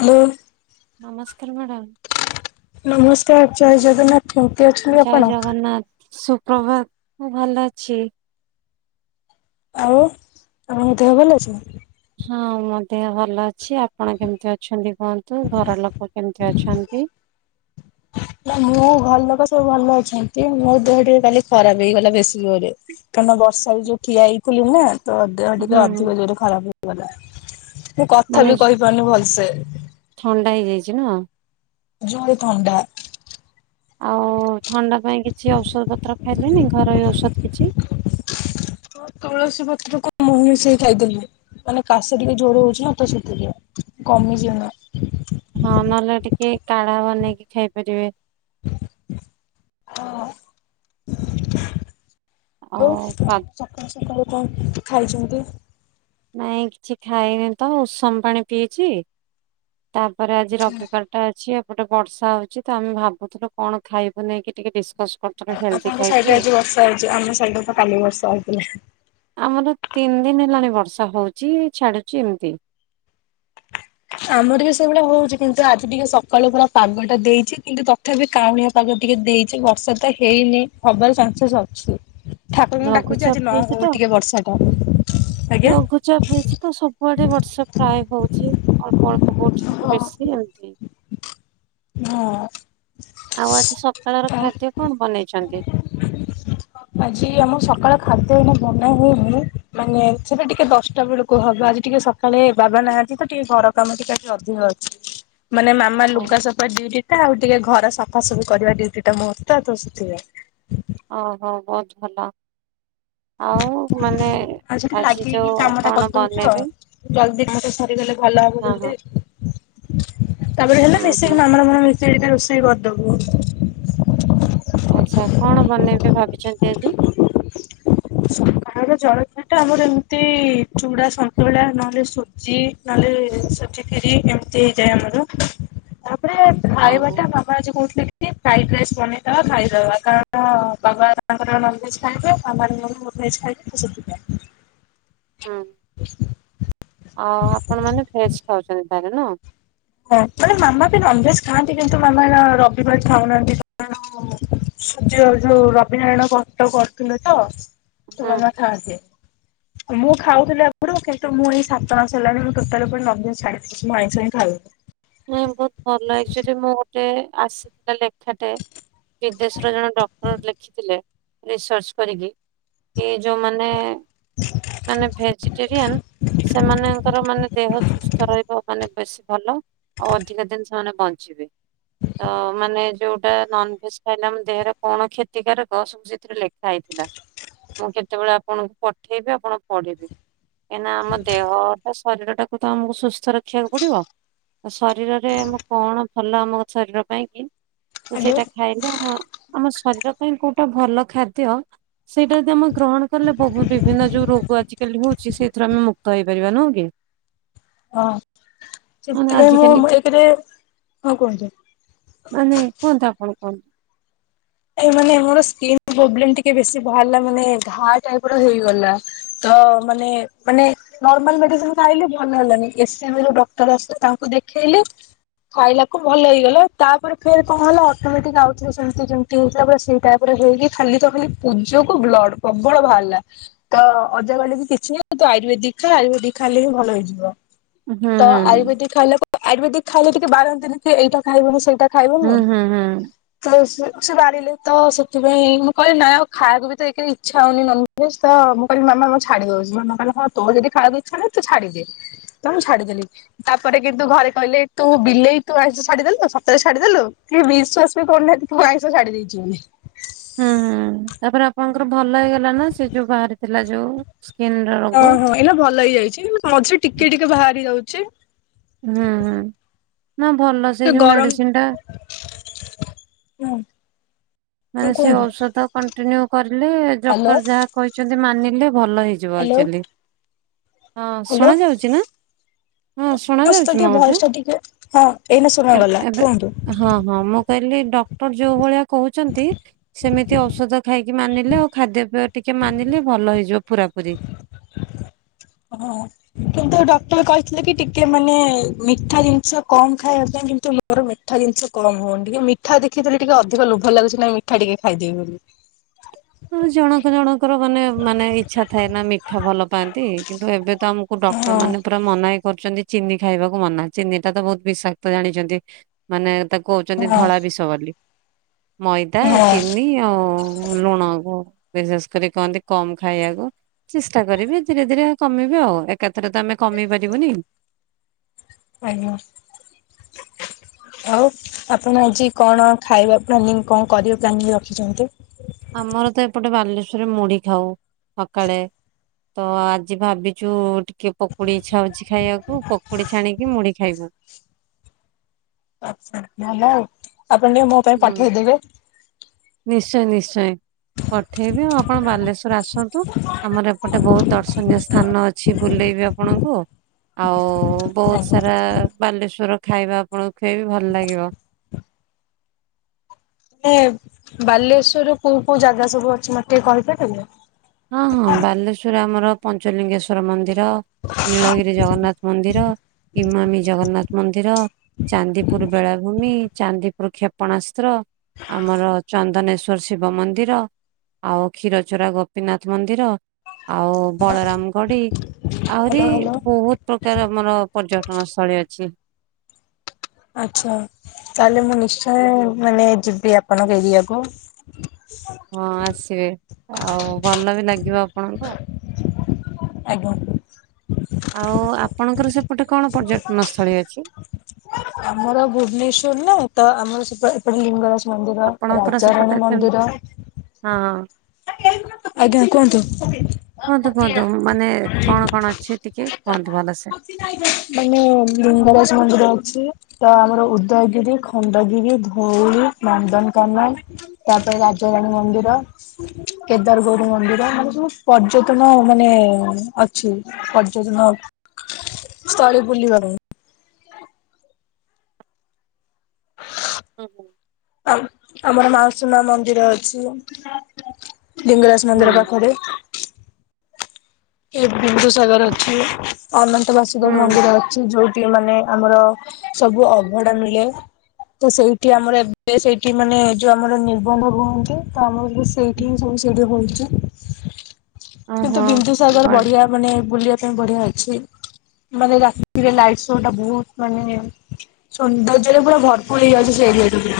Hello. ନମସ୍କାର୍ madam. ନମସ୍କାର୍ ଜୟ ଜଗନ୍ନାଥ କେମିତି ଅଛନ୍ତି ଜୟ ଆପଣ? ଜଗନ୍ନାଥ ସୁପ୍ରଭାତ ମୁଁ ଭଲ ଅଛି। ଆଉ ତମ ଦେହ ଭଲ ଅଛି ନା? ହଁ ମୋ ଦେହ ଭଲ ଅଛି ଆପଣ କେମତି ଅ ଛନ୍ତି କୁହନ୍ତୁ ଘର ଲୋକ କେମିତି ଅଛନ୍ତି? ନା ମୁଁ ଘର ଲୋକ ସବୁ ଭଲ ଅଛନ୍ତି ମୋ ଦେହ ଟିକେ ଖାଲି ଖରାପ୍ ହେଇଗଲା ବେଶୀ ଜୋର୍ ରେ। କାରଣ ବର୍ଷାରେ ଯଉ ଠିଆ ହେଇ ଥିଲି ନା। ତ ଦେହ ଟିକେ ହୁଁ ଅଧିକ ଜୋର୍ ରେ ଖରାପ୍ ହେଇଗଲା ମୁଁ କଥା ମାନେ ବି କହିପାରୁନି ଭଲ୍ ସେ। ଥଣ୍ଡା ହେଇଯାଇଚି ନୁହଁ? ଜୋରେ ଥଣ୍ଡା। ଆଉ ଥଣ୍ଡା ପାଇଁ କିଛି ଔଷଧ ପତ୍ର ଖାଇଲେଣିି ଘରୋଇ ଔଷଧ କିଛି? ତୁଳସୀ ପତ୍ର କୁ ମହୁ ମିଶେଇ ଖାଇଥିଲି। ମାନେ କାଶ ଟିକେ ଜୋର୍ ରେ ହଉଚି ନା ତ ସେଥିରେ କମିଯିବ ନା। ହଁ ନହେଲେ ଟିକେ କାଢା ବନେଇକି ଖାଇପାରିବେ। [unintelligible] ଆଉ ପା ସକାଳୁ ସକାଳୁ କଣ ଖାଇଚନ୍ତି? ନାଇଁ କିଛି ଖାଇନି ତ ଉଷୁମ୍ ପାଣି ପିଇଚି ତାପରେ ଆଜି ରବିବାର୍ ଟା ଅଛି ଆଉପଟେ ବର୍ଷା ହଉଛିଊ ତ ଆମେ ଭାବୁଥିଲୁ କଣ ଖାଇବୁ ନେଇକି ଟିକେ ଡିସକସ୍ କରୁଥିଲୁ। ହେଲ୍ଦି ଆପଣଙ୍କ ସାଇଡ୍ ଖାଇବୁ ରେ ଆଜି ବର୍ଷା ହେଇଚି ଆମ ସାଇଡରେ ତ କାଲି ବର୍ଷା ହେଇଥିଲା। ଆମର ତିନି ଦିନି ହେଲାଣି ବର୍ଷା ହଉଚି ଛାଡୁଚି ଏମିତି। ଆମର ବି ସେଇଭଳିଆ ହଉଚି କିନ୍ତୁ ଆଜି ଟିକେ ସକାଳୁ ପୁରା ପାଗ ଟା ଦେଇଚି କିନ୍ତୁ ତଥାପି କାଉଁଳିଆ ପାଗ ଟିକେ ଦେଇଚି ବର୍ଷା ତ ହେଇନି ହବାର ଚାନ୍ସେସ୍ ଅଛି। ଠାକୁରଙ୍କୁ ଡାକୁଚି ଲଘୁଚାପ ଆଜି ନ ହେଇଛି ତ ହଉ ଟିକେ ବର୍ଷାଟା ଆଜ୍ଞା। ଲଘୁଚାପ ହେଇଚି ତ ସବୁଆଡେ ବର୍ଷା ପ୍ରାୟେ ହଉଚି ଅଳ୍ପ ଅଳ୍ପ କଉଠି ଟିକେ ହଁ। ବେଶି ହଉଚି। ହଁ। ଆଉ ଆଜି ସକାଳର ଆଉ ଖାଦ୍ୟ କଣ ବନେଇଚନ୍ତି? ଆଜି ଆମ ସକାଳ ଖାଦ୍ୟ ଏଇନା ବନା ହେଇନି ମାନେ ସେଟା ଟିକେ ଦଶଟା ବେଳକୁ ହବ ଆଜି ଟିକେ ସ ସକାଳେ ବାବା ନାହାନ୍ତି ତ ଟିକେ ଘର କାମ ଟିକେ ଆଜି ଅଧିକ ଅଛି ମାନେ ମା [unintelligible] ହଁ ଲୁଗା ସଫା ଡିଉଟି ଟା ଆଉ ଟିକେ ଘର ସଫା ସଫି କରିବା ଡ଼ିଉଟି ଟା ମୋର ତ- ତ ସେଥିପାଇଁ। ଓହୋ ବହୁତ୍ ଭଲ। ଆଉ ମାନେ ଆଜି ଲାଗିକି ଯୋଉ କାମ ଟା କଣ କରିଦଉଚୁ ବନେଇବେ? ଆଉ ଜଲ୍ଦି କାମଟା ସରିଗଲେ ଭଲ ହବ ହଁ ହଁ ଜଲ୍ଦି। ତାପରେ ହେଲେ ହୁଁ ହୁଁ ମିଶେଇକି ମାମା ର ମୋର ମିଶେଇ ଦିଟା ରୋଷେଇ କରିଦବୁ। ଆଚ୍ଛା କଣ ବନେଇବେ ଭାବିଚନ୍ତି ଆଜି? ସକାଳର ଜଳଖିଆଟା ଆମର ଏମିତି ଚୁଡା ସନ୍ତୁଳା ନହେଲେ ସୁ ଜି ନହେଲେ ସୁଜି କ୍ଷୀରି ଏମିତି ହେଇଯାଏ ଆମର ତାପରେ ଓହୋ ଖାଇବାଟା ବାପ୍ ମାମା ଆଜି କହୁଥିଲେ କି ଫ୍ରାଇଡ୍ ରାଇସ୍ ବନେଇଦବା ଖାଇଦେବା କାରଣ ବାବା ତାଙ୍କ ନନଭେଜ୍ ଖାଇବେ ଆମେ ଆ ନନଭେଜ୍ ଖାଇବୁନି ତ ସେଥିପାଇଁ। ହୁଁ ଆଉ ଆପଣ ମାନେ ଭେଜ୍ ଖାଉଚନ୍ତି ତାହେଲେ ନୁହଁ? ହଁ ମାନେ ମାମା ବି ନନଭେଜ୍ ଖାଆନ୍ତି କିନ୍ତୁ ମାମା ରବିବାର୍ ଖାଉନାହାନ୍ତି କାରଣ ସୂର୍ଯ୍ୟ ଯଉ ରବିନାରାୟଣ ବ୍ରତ କରୁଥିଲେ ତ। ହୁଁ ତୁମ ମାଆ ଖାଆନ୍ତି ମୁଁ ଖାଉଥିଲି ଆଗରୁ କିନ୍ତୁ ମୁଁ ଏଇ ସାତ ମାସ ହେଲାଣି ମୁଁ ଟୋଟାଲି ଉପରେ ନନ୍ ଭେଜ୍ ଛାଡିଦେଇଛି ମୁଁ ଆଇଁଷ ହିଁ ଖାଉନି ନାଇଁ ବହୁତ ଭଲ ହେଇଚି ଯେ ମୁଁ ଗୋଟେ ଆସିଥିଲା ଲେଖ ଲେଖାଟେ ବିଦେଶର ଜଣେ ଡକ୍ଟର ଲେଖିଥିଲେ ରିସର୍ଚ କରିକି ଏ ଯୋଉ ମାନେ ମାନେ ଭେଜିଟେରିୟାନ୍ ସେମାନଙ୍କର ମାନେ ଦେହ ସୁସ୍ଥ ରହିବ ମାନେ ବେଶୀ ଭଲ ଆଉ ଅଧିକ ଦିନି ସେମାନେ ବଞ୍ଚିବେ ତ ମାନେ ଯୋଉଟା ନନ୍ ଭେଜ୍ ଖାଇଲେ ଆମ ଦେହରେ କଣ କ୍ଷତିକାରକ ସବୁ ସେଥିରେ ଲେଖ ଖାଇଥିଲା ମୁଁ କେତେବେଳେ ଆପଣଙ୍କୁ ପଠେଇବି ଆପଣ ପଢ଼ିବେ କାହିଁକିନା ଆମ ଦେହ ଶରୀର ଟାକୁ ତ ଆମକୁ ସୁସ୍ଥ ରଖିବାକୁ ପଡ଼ିବ ଶରୀରରେ କଣ ଭଲ ଆମ ଶରୀର ପାଇଁ କି ତ ହ୍ୟାଲୋ ସେଇଟା ଖାଇଲେ ଆମ ଆମ ଶରୀର ପାଇଁ କୋଉଟା ଭଲ ଖାଦ୍ୟ ସେଇଟା ଯଦି ଆମେ ଗ୍ରହଣ କଲେ ବହୁ ବିଭିନ୍ନ ଯୋଉ ରୋଗ ଆଜିକାଲି ହେଉଛି ସେଇଥିରୁ ଆମେ ମୁକ୍ତ ହେଇ ପାରିବା ନୁହଁ କି ହଁ ମାନେ ସେଥିପାଇଁ ଆଜିକାଲି ମୁଁ ଏକରେ ହଁ କୁହନ୍ତୁ ମାନେ କୁହନ୍ତୁ ଆପଣ କୁହନ୍ତୁ ଏ ମାନେ ମୋର ସ୍କିନ୍ ପୋବ୍ଲେମ୍ ଟିକେ ବେଶି ବାହାରିଲା ମାନେ ଘାଆ ଟାଇପିର ହେଇଗଲା ତ ମାନେ ମାନେ ନର୍ମାଲ୍ ମେଡିସିନି ଖାଇଲେ ଭଲ ହେଲାନି ଏସ୍ ଏମ୍ ରୁ ଡକ୍ଟର ଆସିଲେ ତାଙ୍କୁ ଦେଖେଇଲେ ଖାଇଲାକୁ ଭଲ ହେଇଗଲା ତାପରେ ଫେରେ କଣ ହେଲା ଅଟୋମେଟିକି ଆଉଥରେ ସେମିତି ଯେମତି ହେଇଥିଲା ସେଇଟାଇପିର ହେଇକି ଖାଲି ତ ଖାଲି ପୂଜକୁ ବ୍ଲଡ୍ ପ୍ରବଳ ବାହାରିଲା ତ ଅଜା କହିଲେ କିଛି ନାହିଁ ତୁ ଆୟୁର୍ବେଦିକି ଖାଆ ଆୟୁର୍ବେଦିକ ଖାଇଲେ ହିଁ ଭଲ ହେଇଯିବ ହୁଁ ହୁଁ ତ ଆୟୁର୍ବେଦିକି ଖାଇଲେ ଆୟୁର୍ବେଦିକି ଖାଇଲେ ଟିକେ ବାରନ୍ତିିନି ଏଇଟା ଖାଇବନି ସେଇଟା ହୁଁ ଖାଇବନି ହୁଁ ହୁଁ। ତ ସେ ସେ ବାରିଲେ ତ ସେଥିପାଇଁ ମୁଁ କହିଲି ନାଇଁ ଆଉ ଖାଇବାକୁ ଏକେରେ ବି ତ ଇଚ୍ଛା ହଉନି ନନ୍ ଭୋଜ୍ ତ ମୁଁ କହିଲି ମାମା ମୁଁ ଦଉଛି ମାମା କହିଲେ ହଁ ତେର ଯଦି ଖାଇବା ଇଛା ନାହିଁ ତୁ ଛାଡ଼ିଦେ ତ ମୁଁ ଛାଡ଼ି ଦେଲି ତାପରେ କିନ୍ତୁ ଘରେ କହିଲେ ତୁ ବିଲେଇ ତୁ ଆଇଁଷ ଛାଡିଦଲୁ ସତରେ ଛାଡିଦେଲୁ କେହି ବିଶ୍ବାସ ବି କରୁନାହାନ୍ତି ମୁଁ ଆଇଁଷ ଛାଡ଼ିଦେଇଛି ବୋଲି ହୁଁ ତାପରେ ଆପଣଙ୍କର ଭଲ ହେଇଗଲା ନା ସେ ଯୋଉ ବାହାରିଥିଲା ଯୋଉ ସ୍କିନ୍ ର ରୋଗ ଓହୋ ଏଇନା ଭଲ ହେଇଯାଇଛି ମଝିରେ ଟିକେ ଟିକେ ବାହାରି ଯାଉଛି ହୁଁ ହୁଁ ନା ଭଲ ସେ ସେଇ ଯୋଉ ଗରମ ମେଡିସିନି ଟା ହୁଁ ହଁ ମାନେ ସେ କୁହନ୍ତୁ ଔଷଧ କଣ୍ଟିନ୍ୟୁ କରିଲେ ହ୍ୟାଲୋ ଡକ୍ଟର ଯାହା କହିଛନ୍ତି ମାନିଲେ ଭଲ ହେଇ ଯିବ ହ୍ୟାଲୋ ଆକ୍ଚୋଲି ହଁ ହ୍ୟାଲୋ। ଶୁଣା ଯାଉଛି ନା ହଁ ଶୁଣା ସହିତ ଯାଉଛି ଟିକେ ମୋ ଭଏସ ଟା ଟିକେ ହଁ ଏଇନା କଥା ଶୁଣାଗଲା ଏବେ କୁହନ୍ତୁ। ହଁ ହଁ ମୁଁ କହିଲି ଡକ୍ଟର ଯୋଉ ଭଳିଆ କହୁଛନ୍ତି ସେମିତି ଔଷଧ ଖାଇକି ମାନିଲେ ଆଉ ଖାଦ୍ୟ ପେୟ ଟିକେ ମାନିଲେ ଭଲ ହେଇଯିବ ପୁରା ପୁରି ହଁ କିନ୍ତୁ ଡକ୍ଟର କହିଥିଲେ କି ଟିକେ ମାନେ ମିଠା ଜିନିଷ କମ୍ ଖାଇବା ପାଇଁ କିନ୍ତୁ ମୋର ମିଠା ଜିନିଷ କମ୍ ହଉନି ଟିକେ ମିଠା ଦେଖିଦେଲେ ଟିକେ ଅଧିକ ଲୋଭ ଲାଗୁଛି ନାଇଁ ମିଠା ଟିକେ ଖାଇଦେବି ବୋଲି ହଁ ଜଣକ ଜଣଙ୍କର ମାନେ ମାନେ ଇଚ୍ଛା ଥାଏ ନା ମିଠା ଭଲ ପାଆନ୍ତି କିନ୍ତୁ ଏବେ ତ ଆମ କୁ ଡକ୍ଟର ମାନେ ହଁ ପୁରା ମନା କରୁଛନ୍ତି ଚିନି ଖାଇବାକୁ ମନା ଚିନି ଟା ତ ବହୁତ ବିଷାକ୍ତ ଜାଣିଛନ୍ତି ମାନେ ତାକୁ କହୁଛନ୍ତି ହଁ। ଧଳା ବିଷ ବୋଲି ମଇଦା ହଁ ଚିନି ଆଉ ଲୁଣ କୁ ବିଶେଷ କରି କହନ୍ତି କମ୍ ଖାଇବାକୁ ଚେଷ୍ଟା କରିବି ଧୀରେ ଧୀରେ କମେଇବି ଆଉ ଏକାଥରେ ତ ଆମେ କମେଇ ପାରିବୁନି। ଆଜ୍ଞା! ଆଉ ଆପଣ ଆଜି କଣ ଖାଇବା ପ୍ଲାନିଂ କଣ କରିବେ ପ୍ଲାନିଂ ରଖିଛନ୍ତି। ଆମର ତ ଏପଟେ ବାଲେଶ୍ଵରରେ ମୁଢି ଖାଉ। ସକାଳେ ତ ଆଜି ଭାବିଛୁ ଟିକେ ପକୁଡି ଇଚ୍ଛା ହଉଛି। ଖାଇବାକୁ ପକୁଡି ଛାଣିକି ମୁଢି ଖାଇବୁ। ଆଛା! ଭଲ ଆଉ ଆପଣ ଟିକେ ଭ ହୁଁ ନିଶ୍ଚୟ ନିଶ୍ଚୟ ପଠେଇବି ଆଉ ଆପଣ ବାଲେଶ୍ଵର ଆସନ୍ତୁ। ଆମର ଏପଟେ ବହୁତ ଦର୍ଶନୀୟ ସ୍ଥାନ ଅଛି। ବୁଲେଇବି ଆପଣଙ୍କୁ ଆଉ ବହୁତ ସାରା ବାଲେଶ୍ଵର ଖାଇବା ଆପଣଙ୍କୁ ଖୁଏଇବି ଭଲ ଲାଗିବ। ଏ ବାଲେଶ୍ୱରରୁ କୋଉ କୋଉ ଜାଗା ସବୁ ଅଛି। ମତେ ଟିକେ କହିପାରିବୁ। ହଁ, ହଁ ବାଲେଶ୍ଵରରେ ଆମର ପଞ୍ଚଲିଙ୍ଗେଶ୍ଵର ମନ୍ଦିର, ନୀଳଗିରି ଜଗନ୍ନାଥ ମନ୍ଦିର, ଇମାମି ଜଗନ୍ନାଥ ମନ୍ଦିର, ଚାନ୍ଦିପୁର ବେଳାଭୂମି, ଚାନ୍ଦିପୁର କ୍ଷେପଣାସ୍ତ୍ର, ଆମର ଚନ୍ଦନେଶ୍ଵର ଶିବ ମନ୍ଦିର, ଆଉ କ୍ଷୀରଚୋରା ଗୋପ ଗୋପିନାଥ ମନ୍ଦିର, ଆଉ ବଳରାମ ଗଡି, ଆହୁରି ହ୍ୟାଲୋ ହ୍ୟାଲୋ। ବହୁତ ପ୍ରକାର ଆମର ପର୍ଯ୍ୟଟନ ସ୍ଥଳୀ ଅଛି। ଆଚ୍ଛା! ତାହେଲେ ମୁଁ ନିଶ୍ଚୟ ମାନେ ଯିବି ଆପଣଙ୍କ ଏରିଆକୁ ହଁ ଆସିବେ ଆଉ ଭଲ ବି ଲାଗିବ ଆପଣଙ୍କୁ ଆଉ ଆଜ୍ଞା! ଆଉ ଆପଣଙ୍କର ସେପଟେ କଣ ପର୍ଯ୍ୟଟନ ସ୍ଥଳୀ ଅଛି। ଆମର ଭୁବନେଶ୍ୱର ନା ତ ଆମର ସେପ ଏପଟେ ଲିଙ୍ଗରାଜ। ମନ୍ଦିର, ଆପଣଙ୍କର ସେପଟେ ରାଜାରାଣୀ କେମି ମନ୍ଦିର, ହଁ ଆଜ୍ଞା! କୁହ ନ୍ତୁ କୁହନ୍ତୁ। କୁହନ୍ତୁ ମାନେ କଣ କଣ ଅଛି। ଟିକେ କୁହନ୍ତୁ ଭଲସେ ମାନେ ଲିଙ୍ଗରାଜ ମନ୍ଦିର, ଅଛି। ତ ଆମର ଉଦୟଗିରି, ଖଣ୍ଡଗିରି, ଧଉଳି, ନନ୍ଦନକାନନ ତାପରେ ରାଜ ରାଣୀ ମନ୍ଦିର, କେଦାରଗୌରୀ ମନ୍ଦିର, ମାନେ ସବୁ ପର୍ଯ୍ୟଟନ ମାନେ ଅଛି। ପର୍ଯ୍ୟଟନ ସ୍ଥଳୀ ବୁଲି ପାରୁନି। ହୁଁ ହୁଁ ଆଉ ଆମର ମାଉସି ମା ମନ୍ଦିର ଅଛି। ଲିଙ୍ଗରାଜ ହୁଁ ମନ୍ଦିର ପାଖରେ ଏ ବିନ୍ଦୁସାଗର ଅଛି। ଅନନ୍ତବାସୁଦେବ ହୁଁ ମନ୍ଦିର ଅଛି। ଯୋଉଠି ମାନେ ଆମର ସବୁ ଅଭଢା ମିଳେ ତ ସେଇଠି ଆମର ଏବେ ସେଇଠି ମାନେ ଯୋଉ ଆମର ନିର୍ବନ୍ଧ ହୁଅନ୍ତି। ତ ଆମର ସେଇଠି ହୁଁ ହିଁ ସବୁ ସେଇଠି ହଉଛି। କିନ୍ତୁ ଓହୋ ବିନ୍ଦୁସାଗର ବ ବଢଆ ମାନେ ବୁଲିବା ପାଇଁ ବଢିଆ ଅଛି। ମାନେ ରାତିରେ ଲାଇଟ ଶୋ ଟା ବହୁତ ମାନେ ସୌନ୍ଦର୍ଯ୍ୟରେ ପୁରା ଭରପୁର ହେଇଯାଉଛି। ସେ ଏରିଆ ରୁ ବି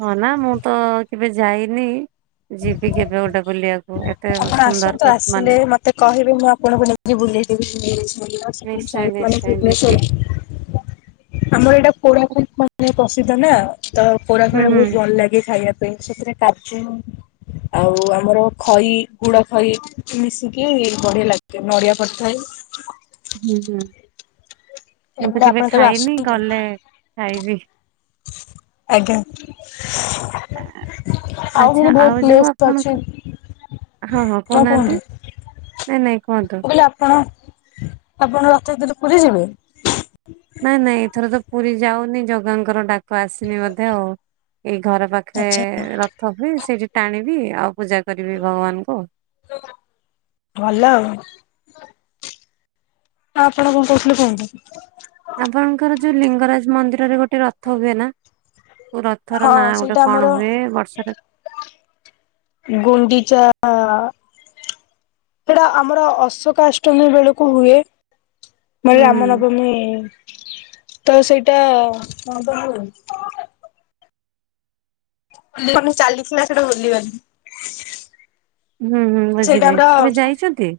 ହଁ ନା ମୁଁ ତ କେବେ ଯାଇନି। ଯିବି କେବେ ଗୋଟେ ବୁଲିବାକୁ। ଏତେ ଆପଣ ସୁନ୍ଦର ଆସନ୍ତୁ କରିଚି ମାନେ ଯିବୁ [unintelligible] ସାଇଟ୍ ନିଶ୍ଚୟ ନିଶ୍ଚୟ ମନେ ଯିବି। ଭୁବନେଶ୍ଵରରେ। ଆମର ଏଇଟା କୋରାପୁଟ ମାନେ ପ୍ରସିଦ୍ଧ ନା ତ କୋରା ହୁଁ ଫୋରା ହୁଁ। ବହୁତ ଭଲ ଲାଗେ ଖାଇବା ପାଇଁ ସେଥିରେ କାଜୁ ଆଉ ଆମର ଖଇ ଗୁଡ ଖଇ ମିଶିକି ବଢିଆ ଲାଗେ ନଡିଆ ପଡିଥାଏ। [inaudible] ହୁଁ ହୁଁ ମୁଁ ତ ଏମିତି କେବେ ଆପଣ ଖାଇନି ଆସନ୍ତୁ ଗଲେ ଖାଇବି। ଆଜ୍ଞା। ଆଉ ଆଚ୍ଛା ବି ବହୁତ ଯୋଉ ପ୍ଲେସ ଆପଣଙ୍କ ଅଛି। ହଁ ହଁ ଆଉ କହୁନାହାନ୍ତି କୁହନ୍ତୁ ମୁଁ ନାଇଁ ନାଇଁ କୁହନ୍ତୁ। କହିଲି ଆପଣ ଆପଣ ରଥଯାତ୍ରା କୁ ପୁରୀ ଯିବେ? ନାଇଁ ନାଇଁ ଏଥର ତ ପୁରୀ ଯାଉନି ଜଗାଙ୍କର ଡାକ ଆସିନି ବୋଧେ ଆଉ ଏଇ ଘର ପାଖ ଆଚ୍ଛା ପାଖରେ ରଥ ହୁଏ ସେଇଠି ଟାଣିବି ଆଉ ପୂଜା କରିବି ଭଗବାନଙ୍କୁ। ଭଲ ଆଉ। ଆ ଆପଣ କଁ କହୁଥିଲେ କୁହନ୍ତୁ? ଆପଣଙ୍କର ଯୋଉ ଲିଙ୍ଗରାଜ ମନ୍ଦିରରେ ଗୋଟେ ରଥ ହୁଏ ନା? ହଁ ରଥର ନାଁ ସେଇଟା ଗୋଟେ ଆମର କଣ ହୁଏ ବର୍ଷରେ ଗୁଣ୍ଡିଚା ସେଟା ଆମର ଅଶୋକା ଅଷ୍ଟମୀ ବେଳକୁ ହୁଏ। ମାନେ ହୁଁ ରାମ ହୁଁ। ନବମୀ ତ ସେଇଟା ମାନେ ଚାଲିଥିଲା ସେଟା ଭୁଲିଗଲି ହୁଁ ହୁଁ ବୁଝିଲି କେବେ ଯାଇଛନ୍ତି?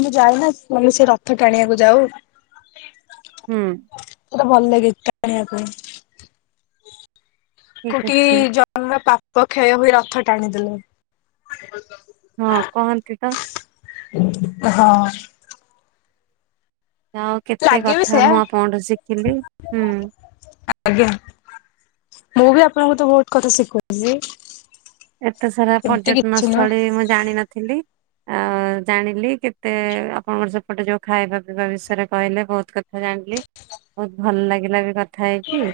ମୁଁ ଯାଇନା ତମେ ସେ ରଥ ଟାଣିବାକୁ ଯାଉ। ହୁଁ ସେଟା ଭଲ ଲାଗେ ଟାଣିବା ପାଇଁ। ଠିକ କୋଟିି ଅଛି। ଜନ୍ମର ପାପ କ୍ଷୟ ହୁଏ ରଥ ଟାଣିଦେଲେ। ହଁ କହନ୍ତି ତ। ହଁ। ଆଉ କେତେ ଲାଗେ ବି କଥା ସେୟା ମୁଁ ଆପଣଠୁ ଶିଖିଲି ହୁଁ। ଆଜ୍ଞା ମୁଁ ବି ଆପଣଙ୍କୁ ତ ବହୁତ କଥା ଶିଖୁଚି। ଏତେ ସାରା ପର୍ଯ୍ୟଟନ ସ୍ଥଳୀ ମୁଁ ଜାଣିନଥିଲି ଆଉ ଜାଣିଲି କେତେ ଆପଣଙ୍କର ସେପଟେ ଯୋଉ ଖାଇବା ପିଇବା ବିଷୟରେ କହିଲେ ବହୁତ କ କଥା ଜାଣିଲି ବହୁତ ଭଲ ଲାଗିଲା ବି କଥ ଥା ହେଇକି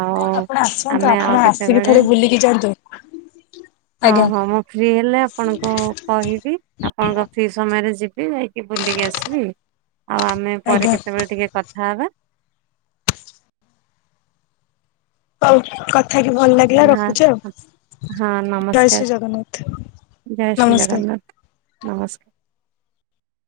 ଆଉ ଆପଣ ଆସନ୍ତୁ ଆମେ ଆପଣ ଆଉ ଆସିକି କେତେବେଳେ ଥରେ ବୁଲିକି ଯାଆନ୍ତୁ। ହଁ ଆଜ୍ଞା ହଁ ମୁଁ ଫ୍ରି ହେଲେ ଆପଣଙ୍କୁ କହିବି। ଆପଣଙ୍କ ଫି ସମୟରେ ଯିବି ଯାଇକି ବୁଲିକି ଆସିବି। ଆଉ ଆମେ ପରେ ଆଜ୍ଞା। କେତେବେଳେ ଟିକେ କଥାହବା। ହଉ କଥା ହେଇକି ଭଲ ଲାଗିଲା ହଁ ରଖୁଛି ଆଉ। ହଁ ଜୟ ଶ୍ରୀ ନମସ୍କାର, ଜଗନ୍ନାଥ ଜୟ ଶ୍ରୀ ନମସ୍କାର। ଜଗନ୍ନାଥ ନମସ୍କାର।